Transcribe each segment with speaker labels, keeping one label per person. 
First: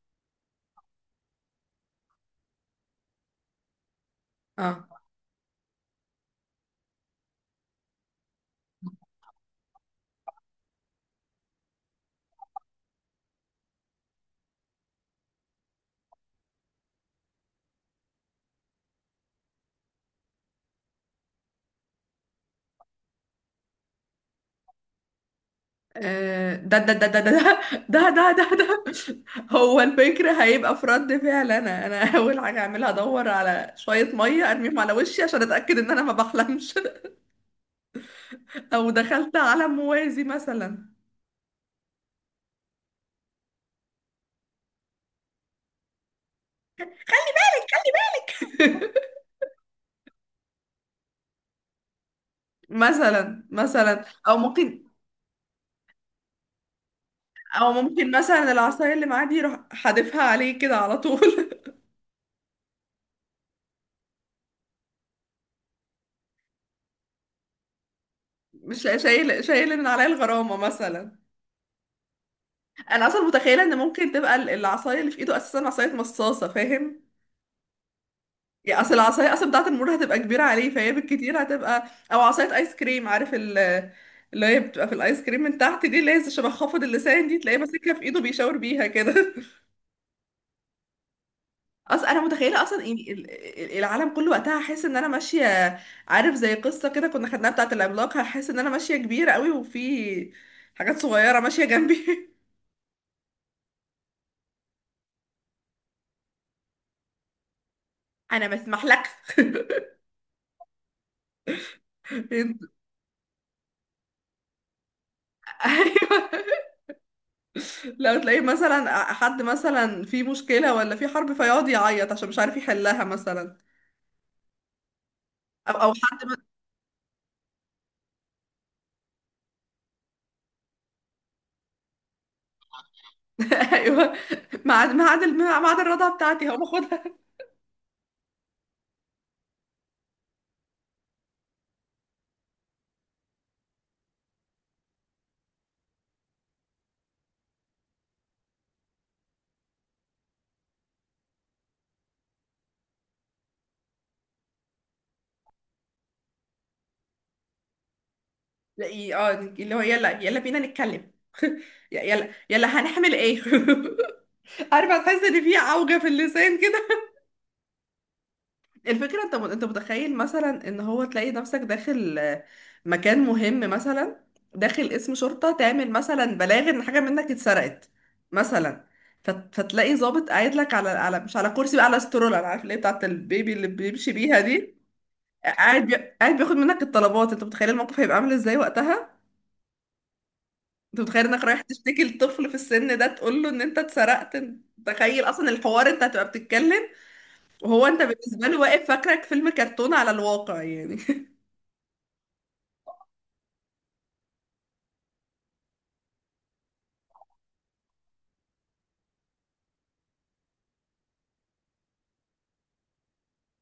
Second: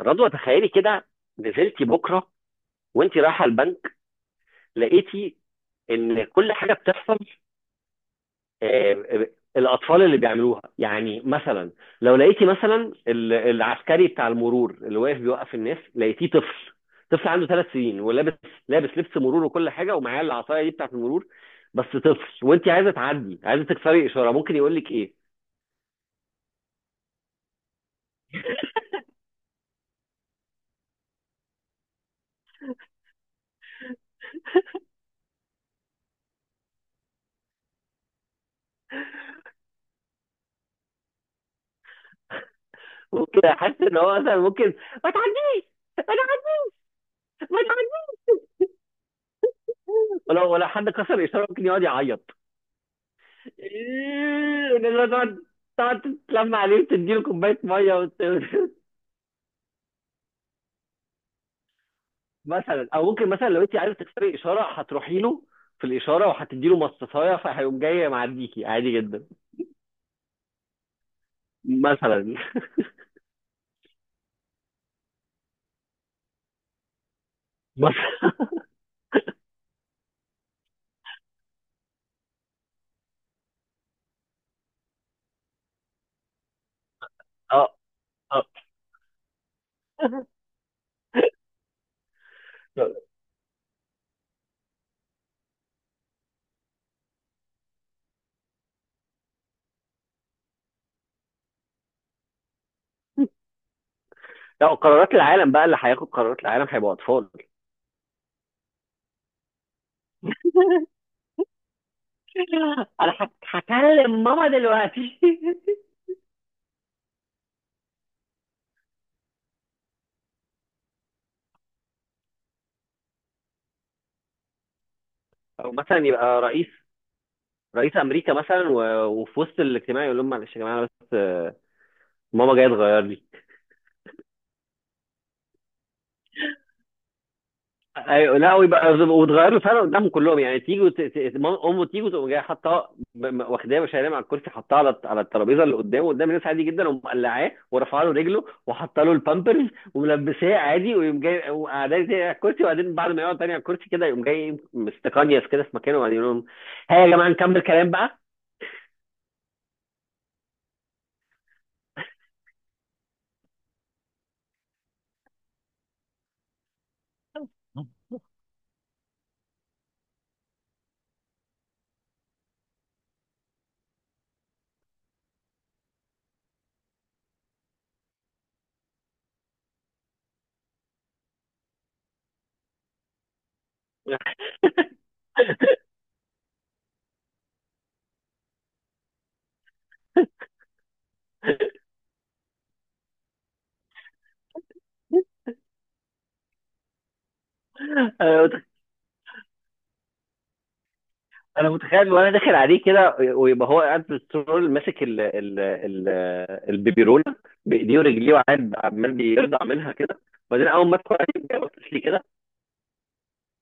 Speaker 1: رضوى، تخيلي كده. نزلتي بكره وانت رايحه البنك،
Speaker 2: اه
Speaker 1: لقيتي ان كل حاجه بتحصل. آه، آه، الاطفال اللي بيعملوها، يعني مثلا لو لقيتي مثلا العسكري بتاع المرور اللي واقف بيوقف الناس، لقيتيه طفل، طفل عنده 3 سنين ولابس. لابس لبس مرور وكل حاجه، ومعاه العصايه دي بتاعت المرور. بس طفل، وانت عايزه تعدي، عايزه تكسري اشاره، ممكن يقول لك ايه؟
Speaker 2: ده ده ده ده ده ده ده ده ده. هو الفكر هيبقى في رد فعل. انا اول حاجه هعملها ادور على شويه ميه ارميهم على وشي عشان اتاكد ان انا ما بحلمش. او دخلت عالم موازي مثلا.
Speaker 1: ممكن احس ان هو مثلا ممكن: ما تعديش، ما تعديش، ما تعديش. ولو ولا حد كسر اشاره ممكن يقعد يعيط.
Speaker 2: مثلا مثلا او
Speaker 1: إيه،
Speaker 2: ممكن
Speaker 1: ونقول تقعد تتلم عليه وتديله كوبايه
Speaker 2: او
Speaker 1: ميه
Speaker 2: ممكن مثلا العصايه اللي معاه دي يروح حادفها عليه كده على طول.
Speaker 1: مثلا، او ممكن مثلا لو انت عايزه تكسري اشاره هتروحي له في الاشاره وهتديله مصاصايه، فهيقوم جاي معديكي
Speaker 2: مش
Speaker 1: عادي جدا.
Speaker 2: شايل من عليا الغرامه مثلا.
Speaker 1: مثلا.
Speaker 2: انا اصلا متخيله ان ممكن تبقى العصايه اللي في ايده اساسا عصايه مصاصه، فاهم؟
Speaker 1: مثلا.
Speaker 2: يا اصل العصايه اصلا بتاعه المور هتبقى كبيره عليه، فهي بالكتير هتبقى او عصايه ايس كريم. عارف اللي هي بتبقى في الايس كريم من تحت دي، اللي هي شبه خافض اللسان دي؟ تلاقيه
Speaker 1: اه،
Speaker 2: ماسكها في ايده
Speaker 1: اه.
Speaker 2: بيشاور بيها كده. اصلا انا متخيله اصلا، يعني العالم كله وقتها هحس ان انا ماشيه. عارف زي قصه كده كنا خدناها بتاعه العملاق؟ هحس ان انا ماشيه كبيره قوي وفي حاجات صغيره ماشيه جنبي.
Speaker 1: لا، قرارات العالم بقى، اللي هياخد قرارات العالم هيبقوا اطفال.
Speaker 2: انا ما اسمحلكش.
Speaker 1: انا هكلم ماما دلوقتي.
Speaker 2: ايوه. لو تلاقيه مثلا حد مثلا في مشكلة ولا في حرب فيقعد يعيط عشان مش عارف يحلها مثلا.
Speaker 1: او
Speaker 2: او
Speaker 1: مثلا
Speaker 2: حد.
Speaker 1: يبقى رئيس رئيس امريكا مثلا، وفي وسط الاجتماع يقول لهم: معلش يا جماعه، بس ماما جايه تغير لي.
Speaker 2: ايوه. ميعاد الرضا بتاعتي هقوم اخدها.
Speaker 1: ايوه، لا، ويبقى وتغير له فعلا قدامهم كلهم، يعني تيجي امه تيجي، تقوم جايه حاطاه واخداه وشايلاه من على الكرسي، حاطاه على الترابيزه اللي قدامه قدام الناس عادي جدا، ومقلعاه ورافعه له رجله وحاطه له البامبرز، وملبساه عادي، ويقوم جاي وقعداه تاني على الكرسي. وبعدين بعد ما يقعد تاني على الكرسي كده يقوم جاي مستقنيس كده في مكانه، وبعدين يقول لهم: ها يا جماعه، نكمل كلام بقى.
Speaker 2: تلاقيه اه، اللي هو يلا يلا بينا نتكلم. يلا يلا هنعمل ايه. عارفة، تحس ان في عوجة في اللسان كده. الفكرة انت متخيل مثلا ان هو تلاقي نفسك داخل مكان مهم مثلا، داخل اسم شرطة تعمل مثلا بلاغ ان حاجة منك اتسرقت مثلا. فتلاقي ضابط قاعد لك على على مش على كرسي بقى، على استرولة، انا عارف اللي هي بتاعت البيبي اللي بيمشي بيها دي، قاعد بياخد منك الطلبات. انت متخيل الموقف هيبقى عامل ازاي وقتها؟ انت متخيل انك رايح تشتكي لطفل في السن ده، تقول له ان انت اتسرقت انت؟ تخيل اصلا الحوار. انت هتبقى بتتكلم، وهو انت بالنسبة له واقف فاكرك فيلم كرتون على الواقع يعني.
Speaker 1: انا متخيل، وانا داخل عليه كده ويبقى هو قاعد بالترول ماسك ال ال ال البيبي رولر بايديه ورجليه، وقاعد عمال بيرضع منها كده. وبعدين اول ما ادخل عليه كده بص لي كده،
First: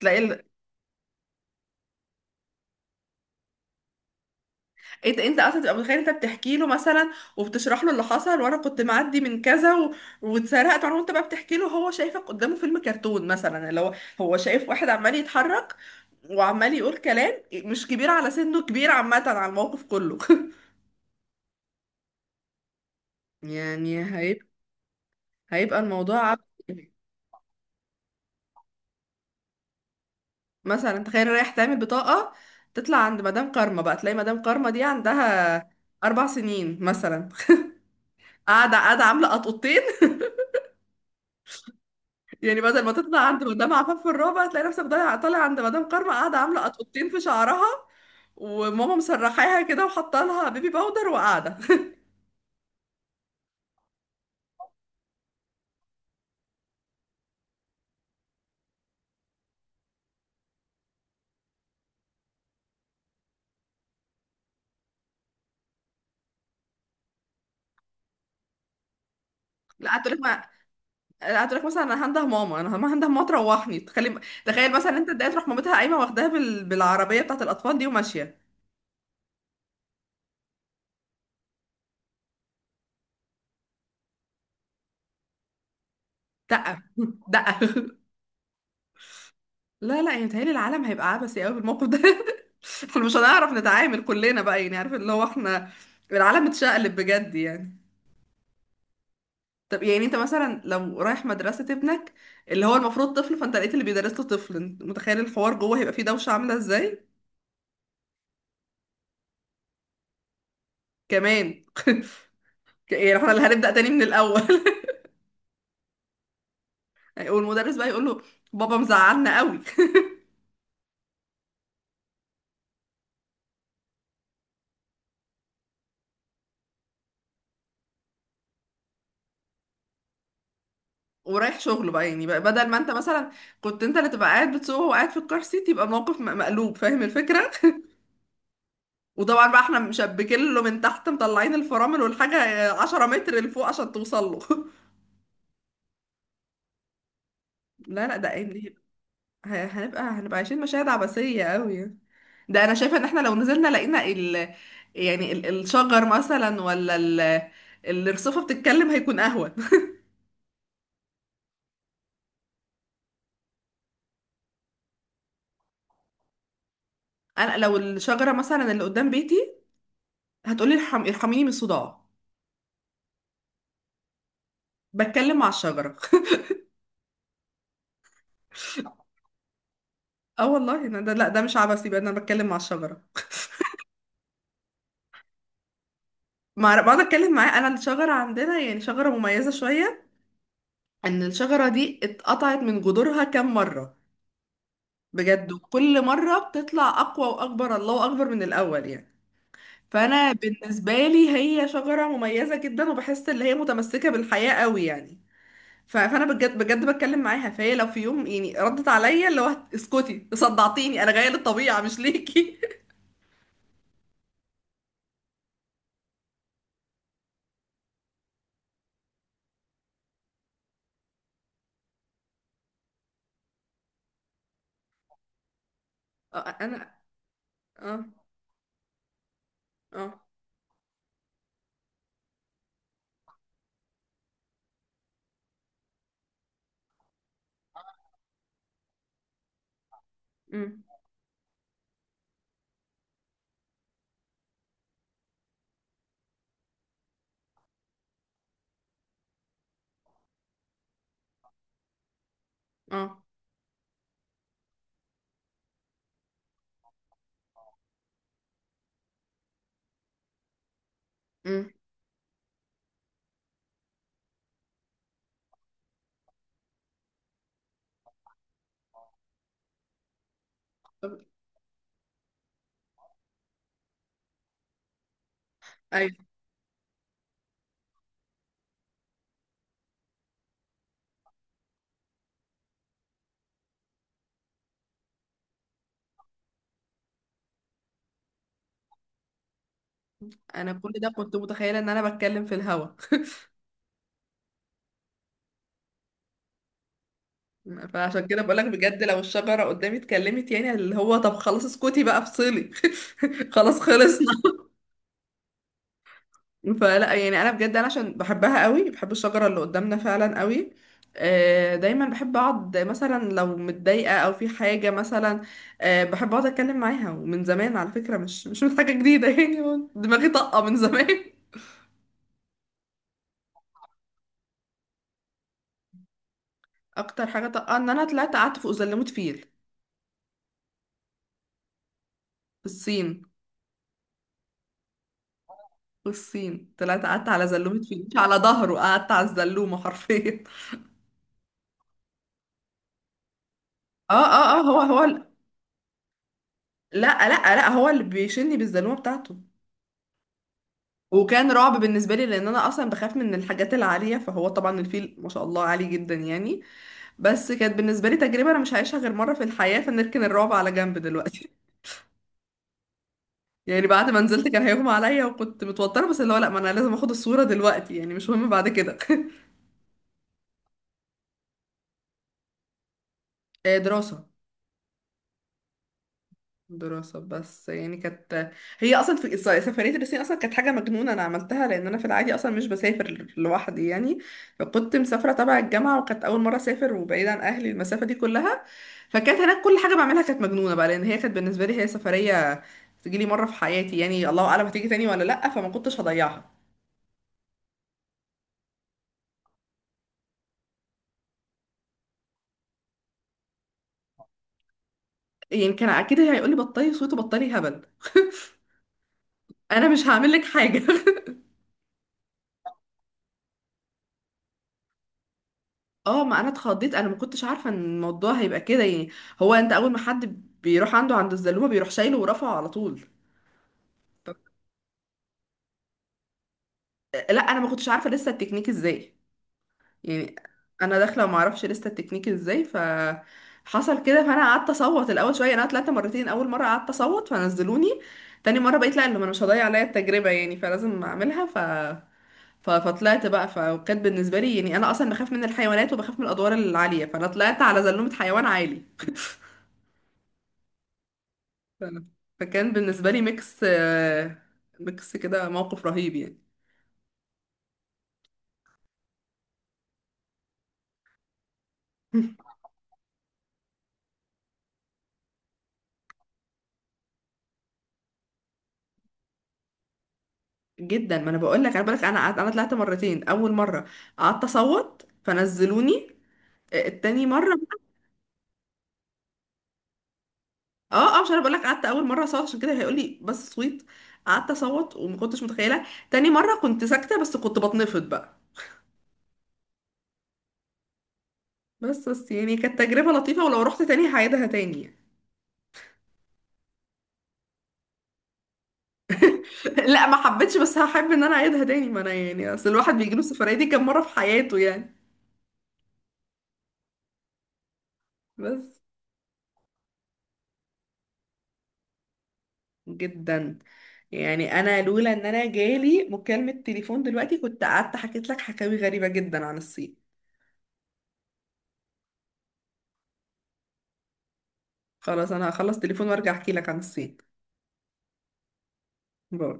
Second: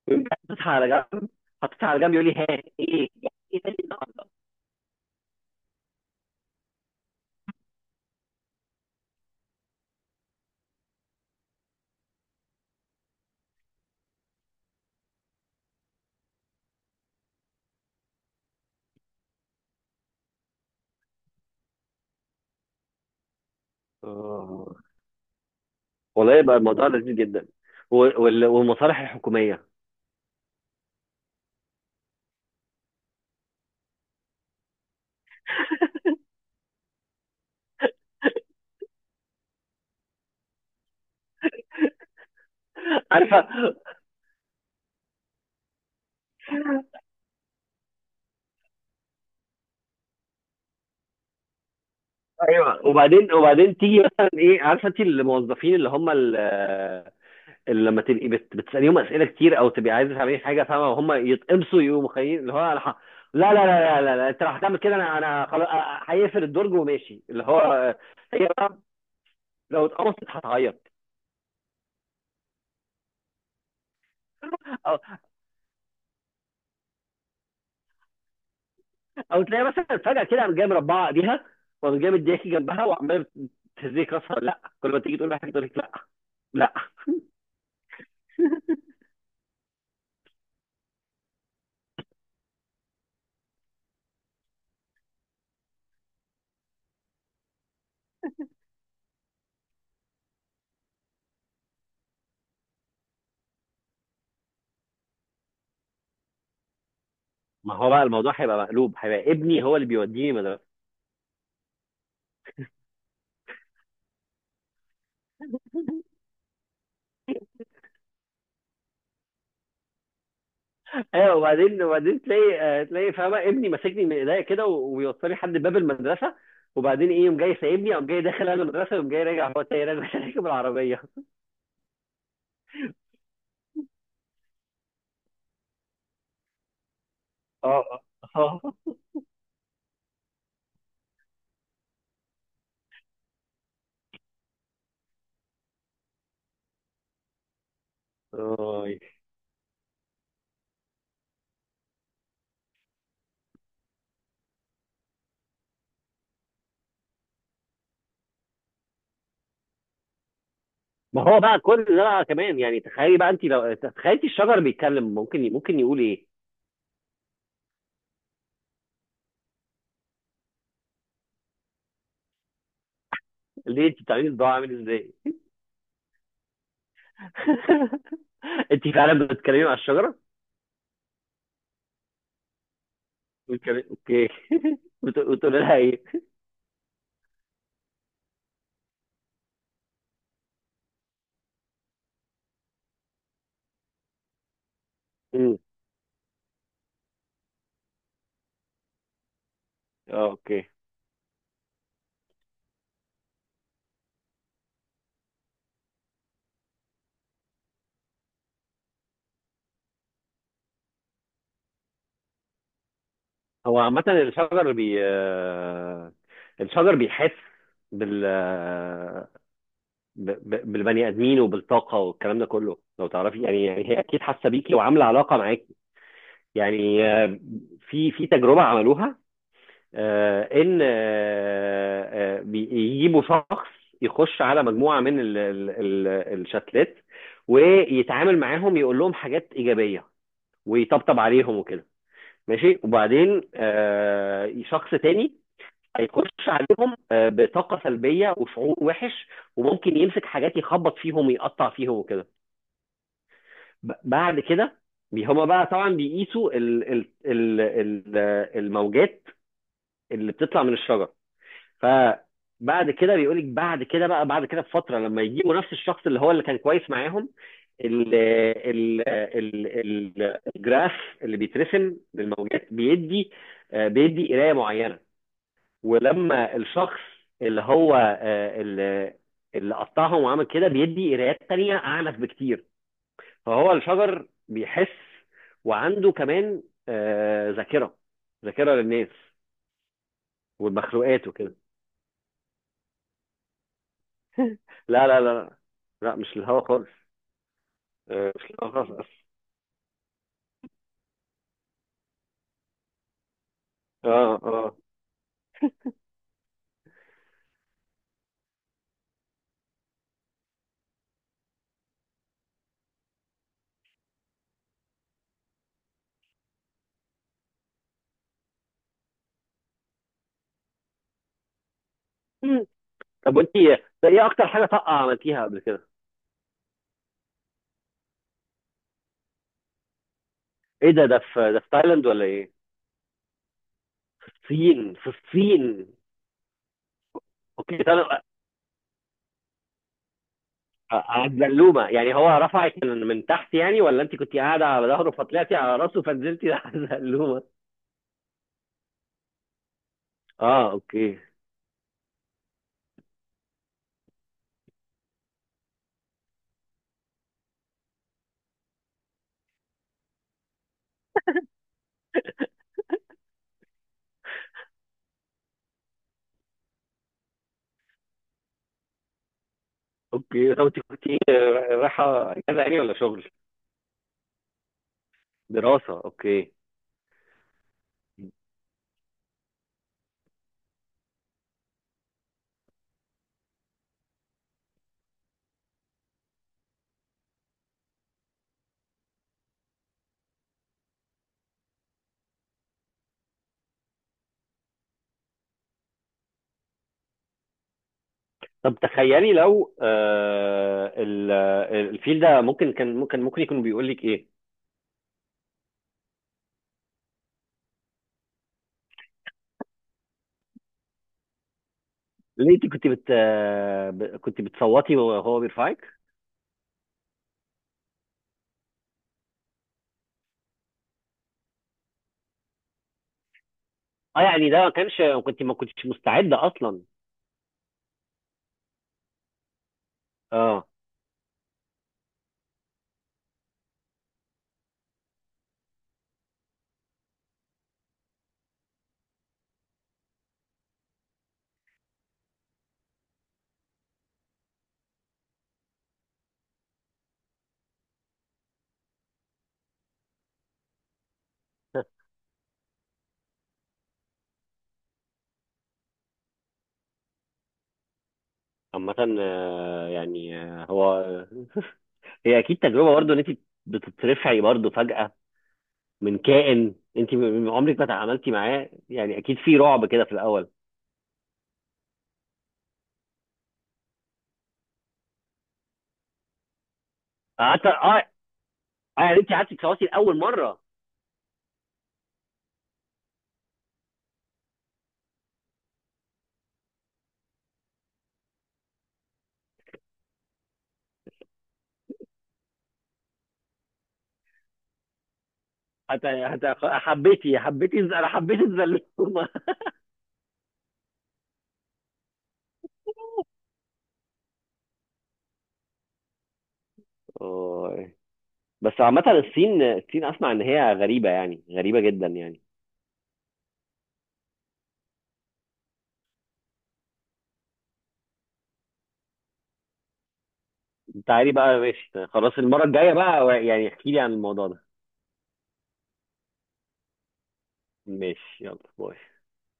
Speaker 2: تلاقي
Speaker 1: ويقوم
Speaker 2: ال...
Speaker 1: حاططها على جنب، يقول لي: ها، ايه ده، إيه ده؟
Speaker 2: انت اصلا تبقى متخيل انت بتحكي له مثلا وبتشرح له اللي حصل، وانا كنت معدي من كذا واتسرقت وانا، وانت بقى بتحكي له هو شايفك قدامه فيلم كرتون مثلا، اللي هو هو شايف واحد عمال يتحرك وعمال يقول كلام مش كبير على سنه، كبير عامة على الموقف كله. يعني
Speaker 1: آه.
Speaker 2: هيبقى الموضوع
Speaker 1: والله
Speaker 2: عب-
Speaker 1: يبقى الموضوع لذيذ جدا، والمصالح الحكوميه.
Speaker 2: مثلا تخيل رايح تعمل بطاقة، تطلع عند مدام كارما بقى، تلاقي مدام كارما دي عندها أربع سنين مثلا. قاعدة قاعدة عاملة قطقطين. يعني بدل ما تطلع عند
Speaker 1: عارفه.
Speaker 2: مدام عفاف في الرابع، تلاقي نفسك طالع عند مدام كارما قاعدة عاملة قطقطين في شعرها، وماما مسرحاها كده وحاطه لها بيبي باودر وقاعدة.
Speaker 1: ايوه، وبعدين تيجي مثلا ايه، عارفه، انت الموظفين اللي هم اللي لما تبقي بتساليهم اسئله كتير او تبقي عايزه تعملي حاجه، فاهمه، وهم يتقمصوا يقوموا خايفين، اللي هو: انا لا لا لا لا لا, لا. انت لو هتعمل كده انا خلاص. هيقفل الدرج وماشي، اللي هو هي بقى لو
Speaker 2: لا
Speaker 1: اتقمصت
Speaker 2: هتقولك ما
Speaker 1: هتعيط.
Speaker 2: لا، هتقولك مثلا انا هنده ماما. انا ما هنده ماما، تروحني تخلي. تخيل مثلا
Speaker 1: او
Speaker 2: انت اتضايقت، تروح مامتها قايمة واخداها بالعربية بتاعت الأطفال دي وماشية.
Speaker 1: او تلاقي مثلا فجاه كده قام جاي مربعه ايديها، وقام جاي مدياكي جنبها وعمال تهزيك راسها: لا، كل ما تيجي تقول لها حاجه تقول لك: لا. لا،
Speaker 2: دقة دقة. لا لا، يعني متهيألي العالم هيبقى عبثي قوي بالموقف ده. احنا مش هنعرف نتعامل كلنا بقى، يعني عارف اللي هو احنا العالم اتشقلب بجد يعني. طب يعني انت مثلا لو رايح مدرسة ابنك، اللي هو المفروض طفل، فانت لقيت اللي بيدرس له طفل، انت متخيل الحوار جوه هيبقى فيه دوشة عاملة ازاي؟
Speaker 1: ما هو بقى الموضوع هيبقى مقلوب، هيبقى ابني هو اللي بيوديني مدرسه.
Speaker 2: كمان. يعني احنا اللي هنبدأ تاني من الاول. والمدرس بقى يقول له بابا مزعلنا قوي.
Speaker 1: ايوه، وبعدين تلاقي، تلاقي فاهمه ابني ماسكني من ايديا كده ويوصلني لحد باب المدرسه. وبعدين ايه، يوم جاي سايبني او جاي داخل انا المدرسه، ويوم جاي راجع هو تاني راجع راكب العربيه.
Speaker 2: ورايح شغله بقى، بدل ما انت مثلا كنت انت اللي تبقى قاعد بتسوق وهو قاعد في الكار سيت، يبقى الموقف مقلوب، فاهم الفكرة؟
Speaker 1: اه.
Speaker 2: وطبعا بقى احنا مشبكين له من تحت مطلعين الفرامل والحاجة 10 متر لفوق عشان توصل له. لا لا، ده قايم.
Speaker 1: اه، أي.
Speaker 2: هنبقى عايشين مشاهد عبثية قوي. ده انا شايفة ان احنا لو نزلنا لقينا ال، يعني الشجر مثلا، ولا الرصافة بتتكلم، هيكون اهون.
Speaker 1: ما هو بقى كل ده بقى كمان، يعني تخيلي بقى، انت لو تخيلتي الشجر بيتكلم، ممكن يقول ايه؟
Speaker 2: انا لو الشجرة مثلا اللي قدام بيتي هتقولي ارحميني من الصداع.
Speaker 1: ليه، انت بتعملي الضوء عامل ازاي؟
Speaker 2: بتكلم مع الشجرة.
Speaker 1: انت فعلا بتتكلمي مع الشجره؟
Speaker 2: اه والله، إن ده، لا، ده مش عبثي بقى إن انا بتكلم مع الشجرة.
Speaker 1: بتتكلمي؟ اوكي. بتقولي لها ايه؟
Speaker 2: مع بقعد اتكلم معاه. انا الشجرة عندنا يعني شجرة مميزة شوية، ان الشجرة دي اتقطعت من جذورها كام مرة بجد،
Speaker 1: مم.
Speaker 2: وكل مرة بتطلع اقوى واكبر، الله اكبر من الاول يعني.
Speaker 1: اه،
Speaker 2: فانا
Speaker 1: اوكي.
Speaker 2: بالنسبه لي هي شجره مميزه جدا، وبحس ان هي متمسكه بالحياه قوي يعني. فانا بجد بجد بتكلم معاها، فهي لو في يوم يعني ردت عليا، اللي هو اسكتي صدعتيني انا جايه للطبيعه مش ليكي.
Speaker 1: هو عامة الشجر بي آه، الشجر بيحس بال آه، بالبني ادمين وبالطاقه والكلام ده كله لو تعرفي، يعني، يعني هي اكيد حاسه بيكي وعامله علاقه معاكي.
Speaker 2: انا.
Speaker 1: يعني،
Speaker 2: اه.
Speaker 1: في تجربه عملوها،
Speaker 2: اه.
Speaker 1: آه، ان آه، آه، بيجيبوا شخص يخش على مجموعه من الشتلات، ويتعامل معاهم، يقول لهم حاجات ايجابيه
Speaker 2: امم
Speaker 1: ويطبطب عليهم وكده. ماشي. وبعدين شخص تاني هيخش عليهم بطاقة سلبية وشعور وحش، وممكن يمسك حاجات يخبط فيهم ويقطع فيهم وكده.
Speaker 2: اه.
Speaker 1: بعد كده هما بقى طبعا بيقيسوا ال ال ال ال الموجات اللي بتطلع من الشجر.
Speaker 2: امم
Speaker 1: فبعد كده بيقولك، بعد كده بقى، بعد كده بفترة، لما يجيبوا نفس الشخص اللي هو اللي كان كويس معاهم، ال ال ال ال الجراف
Speaker 2: طب-
Speaker 1: اللي بيترسم للموجات بيدي قراية معينة.
Speaker 2: ايوه.
Speaker 1: ولما الشخص اللي هو اللي قطعهم وعمل كده بيدي قرايات تانية أعنف بكتير. فهو الشجر بيحس، وعنده كمان ذاكرة، ذاكرة للناس
Speaker 2: انا كل ده
Speaker 1: والمخلوقات
Speaker 2: كنت
Speaker 1: وكده.
Speaker 2: متخيله ان انا بتكلم في الهوا.
Speaker 1: لا لا لا، لا مش الهوا خالص.
Speaker 2: فعشان كده
Speaker 1: مش
Speaker 2: بقولك
Speaker 1: الهوا
Speaker 2: بجد لو
Speaker 1: خالص.
Speaker 2: الشجره قدامي اتكلمت، يعني اللي هو طب خلاص اسكتي بقى افصلي. خلاص خلصنا.
Speaker 1: اه، اه.
Speaker 2: فلا يعني انا بجد، انا عشان بحبها قوي، بحب الشجره اللي قدامنا فعلا قوي. دايما بحب اقعد مثلا لو متضايقه او في حاجه مثلا، بحب اقعد اتكلم معاها، ومن زمان على فكره، مش من حاجه جديده. يعني هو دماغي طاقه من زمان.
Speaker 1: مم. طب وانت ايه، اكتر حاجة طاقة عملتيها قبل كده؟
Speaker 2: اكتر حاجه طاقه، ان انا طلعت قعدت فوق زلمه فيل.
Speaker 1: ايه ده؟ ده في تايلاند ولا ايه؟
Speaker 2: في الصين.
Speaker 1: في الصين. في الصين،
Speaker 2: في الصين طلعت قعدت على
Speaker 1: اوكي،
Speaker 2: زلومه فيل،
Speaker 1: طيب،
Speaker 2: مش على ظهره، قعدت على الزلومه حرفيا.
Speaker 1: قعد زلومه يعني، هو رفعك من تحت يعني، ولا
Speaker 2: اه
Speaker 1: انت كنت
Speaker 2: اه اه.
Speaker 1: قاعده على ظهره فطلعتي على راسه فنزلتي على
Speaker 2: لا
Speaker 1: زلومه؟
Speaker 2: لا لا، هو اللي بيشني بالزلومه بتاعته.
Speaker 1: اه، اوكي.
Speaker 2: وكان رعب بالنسبة لي، لأن أنا أصلا بخاف من الحاجات العالية، فهو طبعا الفيل ما شاء الله عالي جدا يعني. بس كانت بالنسبة لي تجربة أنا مش هعيشها غير مرة في الحياة، فنركن الرعب على جنب دلوقتي. يعني بعد ما نزلت كان هيغمى عليا وكنت متوترة، بس اللي هو لأ، ما أنا لازم أخد الصورة دلوقتي، يعني مش مهم بعد كده.
Speaker 1: اوكي طب، انت كنت رايحه اجازه يعني ولا شغل؟
Speaker 2: دراسة.
Speaker 1: دراسه، اوكي.
Speaker 2: دراسة، بس يعني كانت، هي أصلا في سفرية الصين أصلا كانت حاجة مجنونة أنا عملتها، لأن أنا في العادي أصلا مش بسافر لوحدي يعني. فكنت مسافرة تبع الجامعة، وكانت أول مرة أسافر وبعيد عن أهلي المسافة دي كلها. فكانت هناك كل حاجة بعملها كانت مجنونة بقى، لأن هي كانت بالنسبة لي هي سفرية تجيلي مرة في حياتي، يعني الله أعلم هتيجي تاني ولا لأ، فما كنتش هضيعها.
Speaker 1: طب تخيلي لو الفيل ده، ممكن كان، ممكن يكون بيقول لك ايه؟
Speaker 2: يعني كان أكيد هيقولي بطلي صوت وبطلي هبل. أنا مش هعمل لك حاجة.
Speaker 1: ليه، انت كنت بت آه، ب- كنت بتصوتي وهو بيرفعك؟
Speaker 2: اه، ما انا اتخضيت، انا ما كنتش عارفه ان الموضوع هيبقى كده يعني. هو انت اول ما حد بيروح عنده عند الزلومه، بيروح شايله ورافعه على طول.
Speaker 1: اه،
Speaker 2: طب-
Speaker 1: يعني ده ما كانش، كنت ما كنتش مستعده اصلا.
Speaker 2: لا انا ما كنتش عارفه لسه التكنيك ازاي يعني.
Speaker 1: اه.
Speaker 2: انا داخله وما اعرفش لسه التكنيك ازاي، ف حصل كده. فانا قعدت اصوت الاول شويه. انا طلعت مرتين، اول مره قعدت اصوت فنزلوني. تاني مره بقيت لا اللي انا مش هضيع عليا التجربه يعني، فلازم اعملها فطلعت بقى. فكانت بالنسبه لي يعني، انا اصلا بخاف من الحيوانات وبخاف من الادوار العاليه، فانا طلعت على زلومه حيوان عالي. ف- فكان بالنسبة لي ميكس، ميكس كده موقف رهيب يعني.
Speaker 1: عامة هي اكيد تجربه برضو، ان انت بتترفعي برضو فجاه من كائن انت عمرك ما تعاملتي معاه، يعني اكيد في رعب كده في الاول.
Speaker 2: جدا. ما انا بقول لك، انا طلعت مرتين، اول مرة قعدت اصوت فنزلوني. التاني مرة.
Speaker 1: حتى اه. انت قعدتي تصوتي لاول مره.
Speaker 2: اه اه، مش انا بقول لك قعدت اول مرة اصوت، عشان كده هيقول لي بس صويت. قعدت اصوت وما كنتش متخيلة. تاني مرة كنت ساكتة بس كنت بتنفض بقى. بس يعني كانت تجربة لطيفة، ولو رحت تاني هعيدها تاني يعني.
Speaker 1: حتى انا حبيت الزلومه.
Speaker 2: لا ما حبيتش، بس هحب ان انا اعيدها تاني، ما انا يعني اصل الواحد بيجيله السفرية دي كام مرة في حياته يعني.
Speaker 1: أوه. بس
Speaker 2: بس.
Speaker 1: عامة، الصين، الصين اسمع ان هي غريبة، يعني غريبة جدا يعني.
Speaker 2: جدا يعني. انا لولا ان انا جالي مكالمة تليفون دلوقتي كنت قعدت حكيت لك حكاوي غريبة جدا عن الصين.
Speaker 1: تعالي بقى، ماشي، خلاص المرة الجاية بقى يعني، احكي لي عن الموضوع ده.
Speaker 2: خلاص، انا هخلص تليفون وارجع احكي لك عن الصين.
Speaker 1: ماشي، يلا، باي.
Speaker 2: باي.